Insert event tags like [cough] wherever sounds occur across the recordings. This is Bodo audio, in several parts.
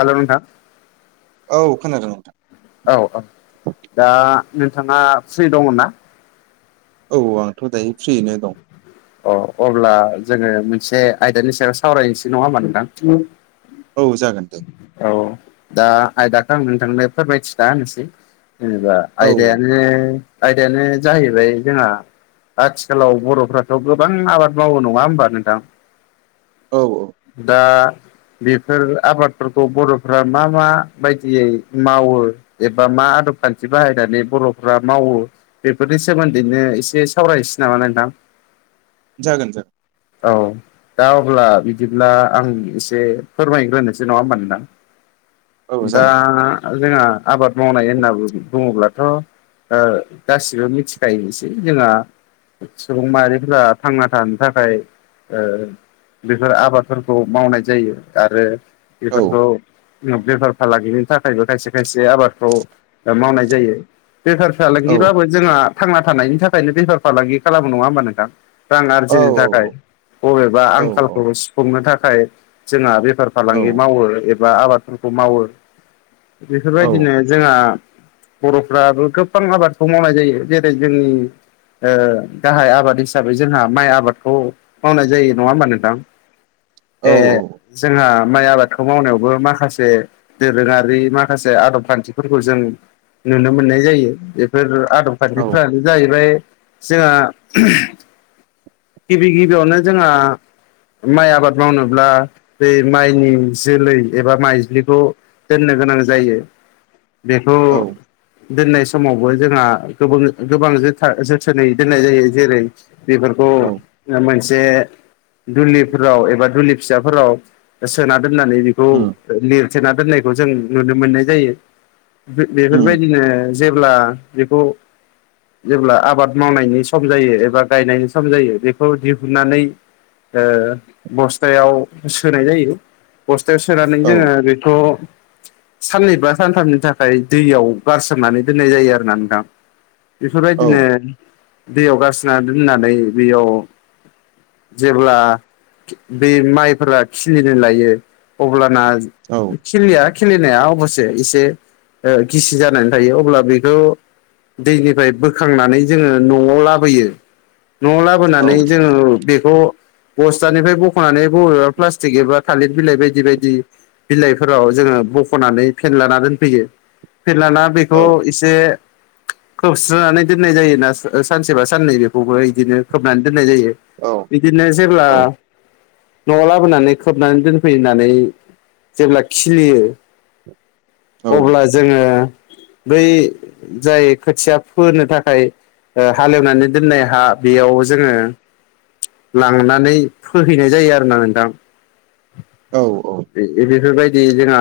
हेल' नोंथां औ खोनादों नोंथां औ-औ दा नोंथाङा फ्रि दङ' ना? औ आंथ' दायो फ्रियैनो दं अ अब्ला जोङो मोनसे आयदानि सायाव सावरायनोसै नङा होमबा नोंथां औ जागोन दे। औ दा आयदाखो आं नोंथांनो फोरमायथिना होनिसै जेनेबा औ आयदायानो आयदायानो जाहैबाय जोंहा आथिखालाव बर'फ्राथ' गोबां आबाद मावो नङा होमबा नोंथां औ-औ दा बेफोर आबाद फोरखौ बर'फ्रा मा मा बायदियै मावो एबा मा आदब खान्थि बाहायनानै बर'फ्रा मावो बेफोरनि सोमोन्दैनो एसे सावरायनोसै नामा नोंथां जागोन जागोन औ दा अब्ला बिदिब्ला आं एसे फोरमायग्रोनोसै जे नङा होमबा औ नोंथां दा जागोन जोंहा आबाद मावनाय होनना बुङोब्लाथ' ओ गासिबो मिथिखायोनोसै जोंहा सुबुं माहारिफोरा थांना थानो थाखाय ओ बेफोर आबादफोरखौ मावनाय जायो आरो औ बेफोरखौ बेफार फालांगिनि थाखायबो खायसे खायसे आबादखौ मावनाय जायो बेफार औ फालांगिबाबो जोंहा थांना थानायनि थाखायनो बेफार फालांगि खालामो नङा होमबा नोंथां रां औ आरजिनो थाखाय बबेबा औ आंखालखौ सुफुंनो थाखाय जोंहा बेफार औ फालांगि मावो एबा आबादफोरखौ मावो बेफोरबायदिनो जोंहा बर'फ्राबो गोबां आबादखौ मावनाय जायो जेरै जोंनि ओ गाहाय आबाद हिसाबै जोंहा माइ आबादखौ मावनाय जायो नङा होमबा नोंथां औ ए जोंहा माइ आबादखौ मावनायावबो माखासे दोरोङारि माखासे आदब खान्थिफोरखौ जों नुनो मोननाय जायो बेफोर आदब औ खान्थिफ्रानो जाहैबाय जोंहा गिबि गिबियावनो जोंहा माइ आबाद मावनोब्ला बे माइनि जोलै एबा माइज्लिखौ दोननो गोनां जायो बेखौ औ दोननाय समावबो जोंहा गोबां जोथा जोथोनै दोननाय जायो जेरै बेफोरखौ औ मोनसे दुलिफोराव एबा दुलि फिसाफोराव सोना दोननानै खौ उम लेरथेना दोननायखौ जों नुनो मोननाय जायो उम बेफोरबायदिनो जेब्ला बेखौ जेब्ला आबाद मावनायनि सम जायो एबा गायनायनि सम जायो बे बेखौ दिहुननानै ओ बस्थायाव सोनाय जायो। बस्थायाव सोनानै औ जोंङो बेखौ साननै बा सानथामनि थाखाय दैयाव गारसोमनानै दोननाय जायो आरोना नोंथां औ बेफोरबायदिनो दैयाव गारसिनना दोननानै बेयाव जेब्ला बे माइफोरा खिलिनो लायो अब्लाना औ खिलिया खिलिनाया अबसे एसे गिसि जानानै थायो। अब्ला बेखौ दैनिफ्राय बोखांनानै जोंङो न'आव लाबोयो न'आव औ लाबोनानै जोङो बेखौ बस्थानिफ्राय बख'नानै बबेबा प्लास्टिक एबा थालिर बिलाइ बायदि बायदि बिलाइफोराव जोंङो बख'नानै फेनलाना दोनफैयो फेनलाना औ बेखौ एसे खोबस्रनानै दोननाय जायो ना सानसेबा साननै बेखौबो इदिनो खोबनानै दोननाय जायो औ बिदिनो जेब्ला न'आव लाबोनानै खोबनानै दोनफैनानै जेब्ला खिलियो। अब्ला जोंङो बै जाय खोथिया फोनो थाखाय हाल एवनानै दोननाय हा बेयाव जोंङो लांनानै फोहैनाय जायो आरोना नोंथां औ-औ बेफोरबायदि जोंहा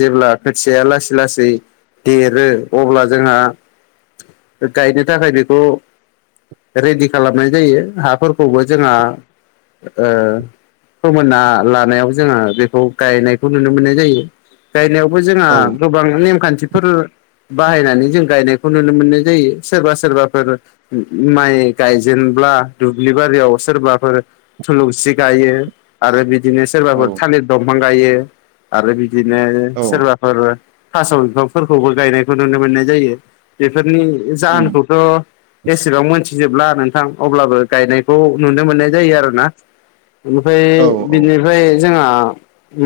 जेब्ला खोथियाया लासै लासै देरो अब्ला जोंहा गायनो थाखाय बेखौ रेडि खालाम नाय जायो। हाफोरखौबो जोंहा ओ फोमोनना लानायाव जोंङो बेखौ गायनायखौ नुनो मोननाय जायो। गायनायावबो जोंहा गोबां नेमखान्थिफोर बाहायनानै जों गायनायखौ नुनो मोननाय जायो सोरबा सोरबाफोर माइ गाय जेनेब्ला दुब्लि बारियाव सोरबाफोर थुलुंसि गायो। आरो बिदिनो सोरबाफोर थालिर दंफां गायो आरो बिदिनो सोरबा थास' बिफांफोरखौबो गायनायखौ नुनो मोननाय जायो। बेफोरनि उम जाहोनखौथ' एसेबां मोनथिजोबला नों अब्लाबो गायनायखौ नुनो मोननाय जायो आरोना बिनिफ्राय औ बिनि बेफ्राय जोंहा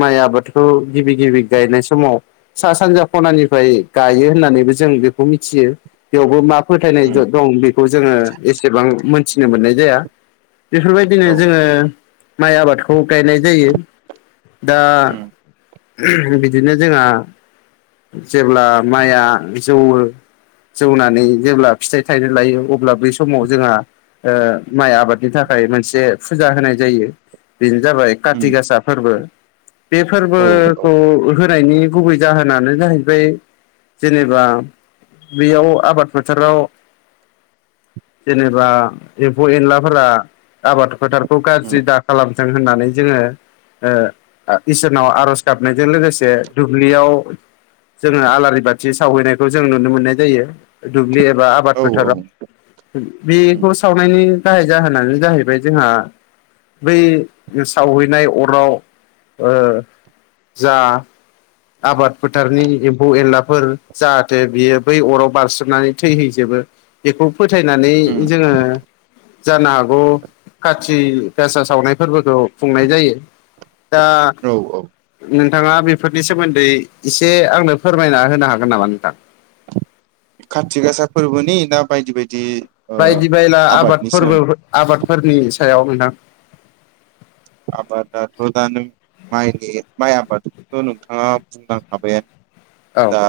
माइ आबादखौ गिबि गिबि गायनाय समाव सा सानजा खनानिफ्राय गायो होननानैबो जों बेखौ मिथियो बेवबो मा फोथायनाय उम दं बेखौ जोंङो एसेबां मोनथिनो मोननाय जाया। बेफोरबायदिनो औ जोंङो माइ आबादखौ गायनाय जायो दा उम बिदिनो जोंहा जेब्ला माइया जौयो जौनानै जेब्ला फिथाइ थाइनाय लायो अब्ला बै समाव जोंहा ओ माइ आबादनि थाखाय मोनसे फुजा होनाय जायो। बेनो जाबाय उम काति गासा फोरबो बे फोरबो औ औ खौ होनायनि गुबै जाहोनानो जाहैबाय जेनेबा बेयाव आबाद फोथाराव जेनेबा एम्फौ एनलाफोरा आबाद फोथार खौ उम गाज्रि दा खालामथों होननानै जोंङो ओ‌ इसोर नाव आर'ज गाबनायजों लोगोसे दुब्लियाव जोंङो आलारि बाथि सावहैनायखौ जों नुनो मोननाय जायो दुब्लि एबा औ आबाद फोथाराव उम बेखौ सावनायनि गाहाय जाहोनानो जाहैबाय जोंहा बै सावहैनाय अराव ओ जा आबाद फोथारनि एम्फौ एनलाफोर जाहाथे बियो बै अराव बारसोमनानै थैहैजोबो बेखौ फोथायनानै उम जोङो जानो हागौ काति गासा सावनाय फोरबोखौ खुंनाय जायो। दा औ औ नोंथाङा बेफोरनि सोमोन्दै एसे आंनो फोरमायना होनो हागोन नामा नोंथां? खाति गासा फोरबोनि ना बायदि बायदि ओ बायदि बायला आबादनि आबादफोरबो सोमोन्दै आबादफोरनि सायाव नोंथां। आबादाथ' दा नों माइनि माइ आबादथ' नोंथाङा बुंलांखाबायानो औ दा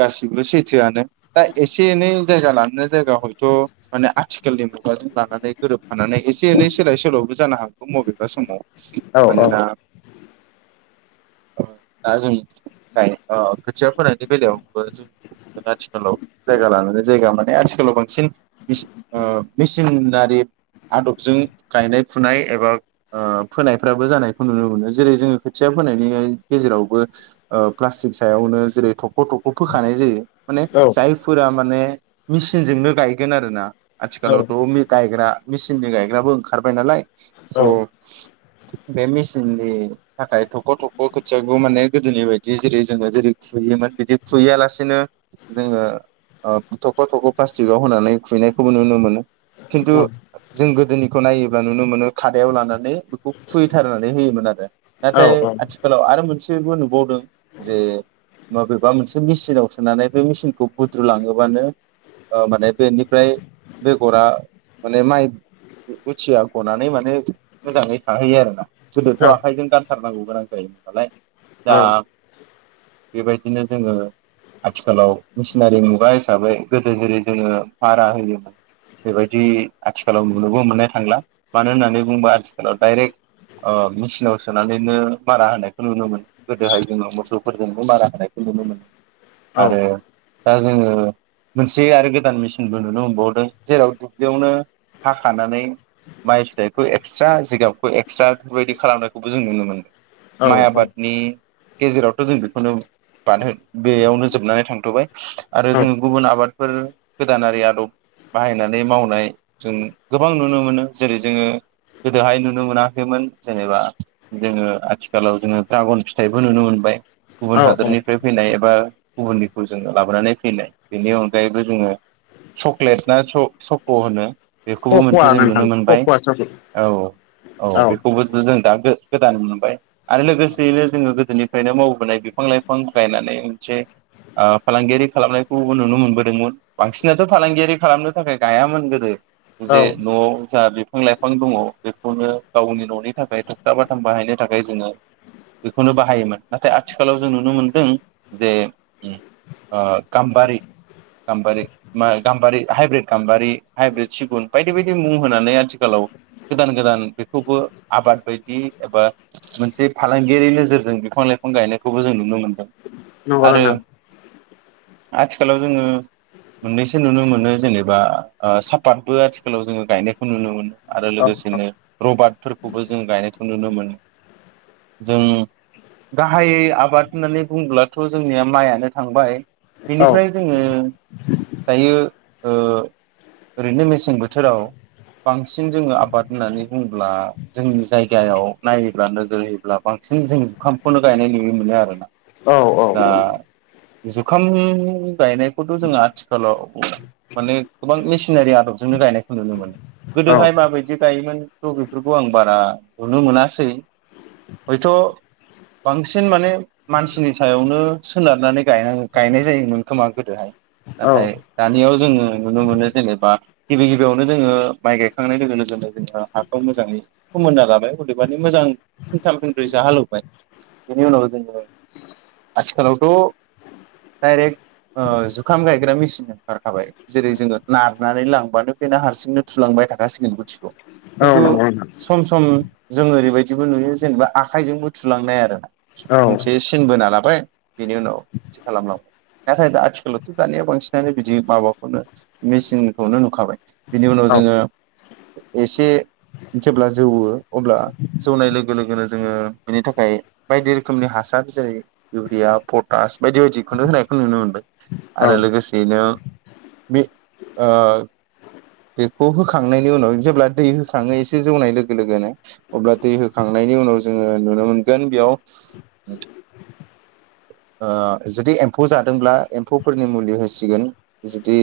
गासिबो सैथोआनो। दा एसे एनै जायगा लानानै जायगा हयथ' माने आथिखालनि मुगाजों लानानै गोरोब फानानै एसे एनै सोलाय सोल'बो जानो हागौ मबेबा समाव औ मानोना औ दा जों गाय अ खोथिया फोनायनि बेलायाव बो जों आथिखालाव जायगा लानानै जायगा माने आथिखालाव बांसिन मेचिन ओ मेचिनारि आदबजों गायनाय फुनाय एबा ओ फोनायफ्राबो जानायखौ नुनो मोनो जेरै जोङो खोथिया फोनायनिहाय गेजेरावबो ओ प्लास्टिक सायावनो जेरै थख' थ ख' फोखानाय जायो माने जायफोरा माने मेचिनजोंनो गायगोन आरोना। औ आथिखालावथ' गायग्रा मेचिननि गायग्राबो ओंखारबाय नालाय स' [inaudible] बे मिचिननि थाखाय थख' थख' खोथियाखोबो माने गोदोनि बायदि जेरै जोङो जेरै खुयोमोन बिदि फुयालासिनो जोङो ओ थख' थख' प्लास्टिकआव होनानै खुङैनायखौबो नुनो मोनो। खिन्थु जों गोदोनिखौ नायोब्ला नुनो मोनो खादायाव लानानै खौ खुयैथारनानै होयोमोन आरो औ नाथाय आथि ओनसोलाव आरो मोनसेबो नुबावदों जे माबे बा मोनसे मेचिनाव सोनानै बे मेचिनखौ बुद्रुलाङोबानो ओ माने बेनिफ्राय बेगरा माने माइ गुथिया गनानै माने मोजाङै थाहैयो आरोना। गोदोथ' आखाइजों दांथारनांगौ गोनां जायोमोन नालाय दा बेबाय इदिनो जोङो आथिखालाव मिचिनारि मुगा हिसाबै गोदो जेरै जोङो मारा होयोमोन बेबायदि आथिखालाव नुनोबो मोननो थांला मानो होननानै बुंबा आथिखालाव डाइरेक्ट ओ मेचिनाव सोनानैनो मारा होनायखौ नुनो मोनो गोदोहाय जोङो मोसौफोरजोंनो मारा होनाय खौ नुनो मोनो आरो दा जोङो मोनसे आरो गोदान मेचिनबो नुनो मोनबावदों जेराव दुब्लियावनो हाखानानै माइ फिथाइखौ एक्सट्रा जिगाबखौ एक्सट्रा बेफोरबायदि खालामनायखौबो जों नुनो मोनो। औ औ माइ आबादनि गेजेरावथ' जों बेखौनो बानहो बेयावनो जोबनानै थांथ'बाय आरो जोङो गुबुन आबादफोर गोदानारि आदब बाहायनानै मावनाय जों गोबां नुनो मोनो जेरै जोङो गोदोहाय नुनो मोनाखैमोन जेनेबा जोङो आथिखालाव जोङो ड्रागन फिथाइबो नुनो मोनबाय गुबुन औ हा औ निफ्राय फैनाय एबा गुबुननिखौ जोङो लाबोनानै फैनाय बेनि अनगायैबो जोङो चक्लेट ना सक' होनो? बेखौबो कक'वा मोनसे जों नुनो नोंथां मोनबाय कक'वा चक्लेट औ औ बेखौबोथ' जों दा गो गोदान मोनबाय आरो लोगोसेयैनो जोङो गोदोनिफ्रायनो मावबोनाय बिफां लाइ फां गायनानै मोनसे ओ फालांगियारि खालामनायखौबो नुनो मोनबोदोंमोन। बांसिनाथ' फालांगियारि खालामनो थाखाय गायामोन गोदो जे औ न'आव जा बे बिफां लाइफां दङ' बेखौनो गावनि न'नि थाखाय थगथा बाथाम बानायनो थाखाय जोङो बेखौनो बाहायोमोन नाथाय आथिखालाव जों नुनो मोनदों जे उम ओ गाम्बारि गाम्बारि मा गाम्बारि हाइब्रिद गाम्बारि हाइब्रिद सिगुन बायदि बायदि मुं होनानै आथिखालाव गोदान गोदान बेखौबो आबाद बायदि एबा मोनसे फालांगियारि नोजोरजों बिफां लाइफां गायनाय खौबो जों नुनो मोनदों नंगौ आरो नोंथां आथिखालाव जोङो मोननैसो नुनो मोनो जेनेबा ओ सापातबो आथिखालाव जोङो गायनायखौ नुनो मोनो। आरो औ लोगोसेनो रबाटफोरखौबो जों गायनायखौ नुनो मोनो जों गाहायै आबाद होननानै बुंङोब्लाथ' जोंनिया माइयानो थांबाय औ बिनिफ्राय जोङो दायो ओ ओरैनो मेसें बोथोराव बांसिन जोङो आबाद होननानै बुङोब्ला जोंनि जायगायाव नायोब्ला नोजोर होयोब्ला बांसिन जों जुखामखौनो गायनाय नुयो। मोनो आरो ना औ दा जुखाम गायनाय खौथ' जोंङो आथिखालाव माने गोबां मेसिनारि आदबजोंनो गायनायखौ नुनो मोनो। औ गोदोहाय माबायदि गायोमोन आंथ' बेफोरखौ आं बारा नुनो मोनासै हयथ' बांसिन माने मानसिनि सायावनो सोनारनानै गाया गायनाय जायोमोन खोमा गोदोहाय। औ नाथाय दानियाव जोङो नुनो मोनो जेनेबा गिबि गिबियावनो जोङो माइ गायखांनाय लोगो लोगोनो जोङो हाखौ मोजाङै फोमोनना लाबाय अदेबानि मोजां फिनथाम फिनब्रैसो हालेवबाय बेनि उनाव जोङो आथिखालावथ' डाइरेक्ट ओ जुखाम गायग्रा मेचिन ओंखारखाबाय। जेरै जोङो नारनानै लांबानो बेनो हारसिंनो थुलांबाय थाखासिगोन गुथिखौ। खिन्थु नंगौ नोंथां सम सम जों ओरैबायदिबो नुयो जेनेबा आखाइजोंबो थुलांनाय आरोना। औ मोनसे सिन बोना लाबाय बिनि उनाव थि खालामलांबाय। नाथाय दा आथिखालावथ' दानिया बांसिनानो बिदि माबाखौनो मेचिनखौनो नुखाबाय। बिनि उनाव औ जोङो एसे जेब्ला जौवो अब्ला जौनाय लोगो-लोगोनो जोङो बेनि थाखाय बायदि रोखोमनि हासार जेरै इउरिया पटास बायदि बायदि खुनु होनायखौ नुनो मोनबाय औ आरो लोगोसे बेनो बे ओ बेखौ होखांनायनि उनाव जेब्ला दै होखाङो एसे जौनाय लोगो-लोगोनो अब्ला दै होखांनायनि उनाव जोङो नुनो मोनगोन बेयाव [inaudible] आ जुदि एम्फौ जादोंब्ला एम्फौफोरनि मुलि होसिगोन जुदि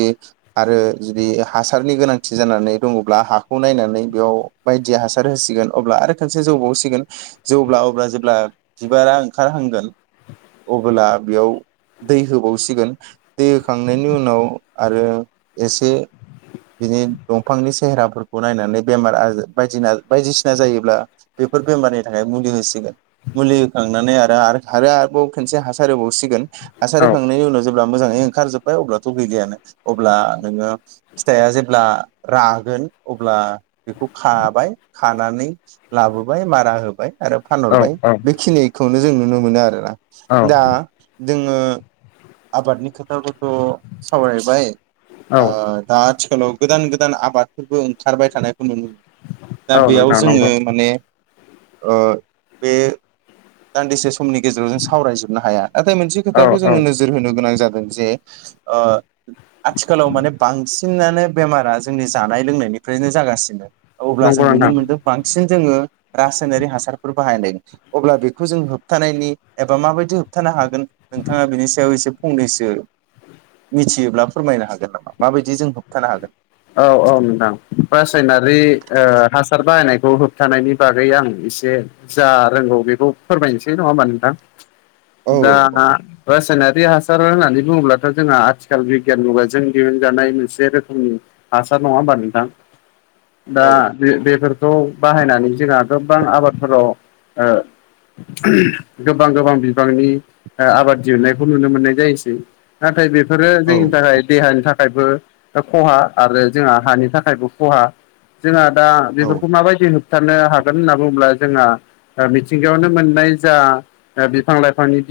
आरो जुदि हासारनि गोनांथि जानानै दङ'ब्ला हाखौ नायनानै बेयाव बायदि हासार होसिगोन अब्ला आरो खनसे जौबावसिगोन जौब्ला अब्ला जेब्ला बिबारा ओंखारहांगोन अबोला बेयाव दै होबावसिगोन दै होखांनायनि उनाव आरो एसे बिनि दंफांनि सेहेराफोरखौ नायनानै बेमार आजार बायदिना बायदिसिना जायोब्ला बेफोर बेमारनि थाखाय मुलि होसिगोन। मुलि होखांनानै आरो आरो आरोबाव खनसे हासार होबावसिगोन हासार होखांनायनि उनाव जेब्ला मोजाङै ओंखारजोब्बाय अब्लाथ' गैलियानो अब्ला नोङो फिथाया जेब्ला रागोन अब्ला बेखौ खाबाय खानानै लाबोबाय मारा होबाय आरो फानहरबाय औ बेखिनिखौनो जों नुनो मोनो आरोना दा जोङो आबादनि खोथाखौथ' सावरायबाय औ आ दा आथिखालाव गोदान गोदान आबादफोरबो ओंखारबाय थानायखौ नुनो मोनो। दा औ बेयाव नोंथां जोंङो नंगौ माने बे दान्दिसे समनि गेजेराव जों सावरायजोबनो हाया नाथाय मोनसे औ खोथाखौ जोनोर नोजोर होनो गोनां जागोन जे ओ आथिखालाव माने बांसिनानो बेमारा जोंनि जानाय लोंनायनिफ्रायनो जागासिनो। अब्ला नंगौ जों नुनो नोंथां मोन्दों बांसिन जोंङो रासायनारि हासारफोर बाहायनाय अब्ला बेखौ जों होबथानायनि एबा माबायदि होबथानो हागोन नोंथांङा बिनि सायाव एसे फंनैसो मिथियोब्ला फोरमायनो हागोन नामा माबायदि जों होबथानो हागोन औ-औ नोंथां रासायनारि हासार बाहायनायखौ होबथानायनि बागै आं एसे जा रोंगौ बेखौ फोरमायनोसै नङा होमबा नोंथां औ दा रासायनारि हासार होननानै बुंङोब्लाथ' जोंहा आथिखाल बिगियान मुगाजों दिहुनजानाय मोनसे रोखोमनि हासार नङा होमबा नोंथां दा औ बेफोरखौ बाहायनानै जोंहा गोबां आबादफोराव गोबां गोबां बिबांनि आबाद दिहुननायखौ नुनो मोननाय जायोसै नाथाय बेफोरो औ जोंनि थाखाय देहानि थाखायबो खहा आरो जोंहा हानि थाखायबो खहा जोंहा दा औ बेफोरखौ माबायदि हो होबथानो हागोन होनना बुंङोब्ला जोंहा मिथिंगायावनो मोननाय जा बिफां लाइफांनि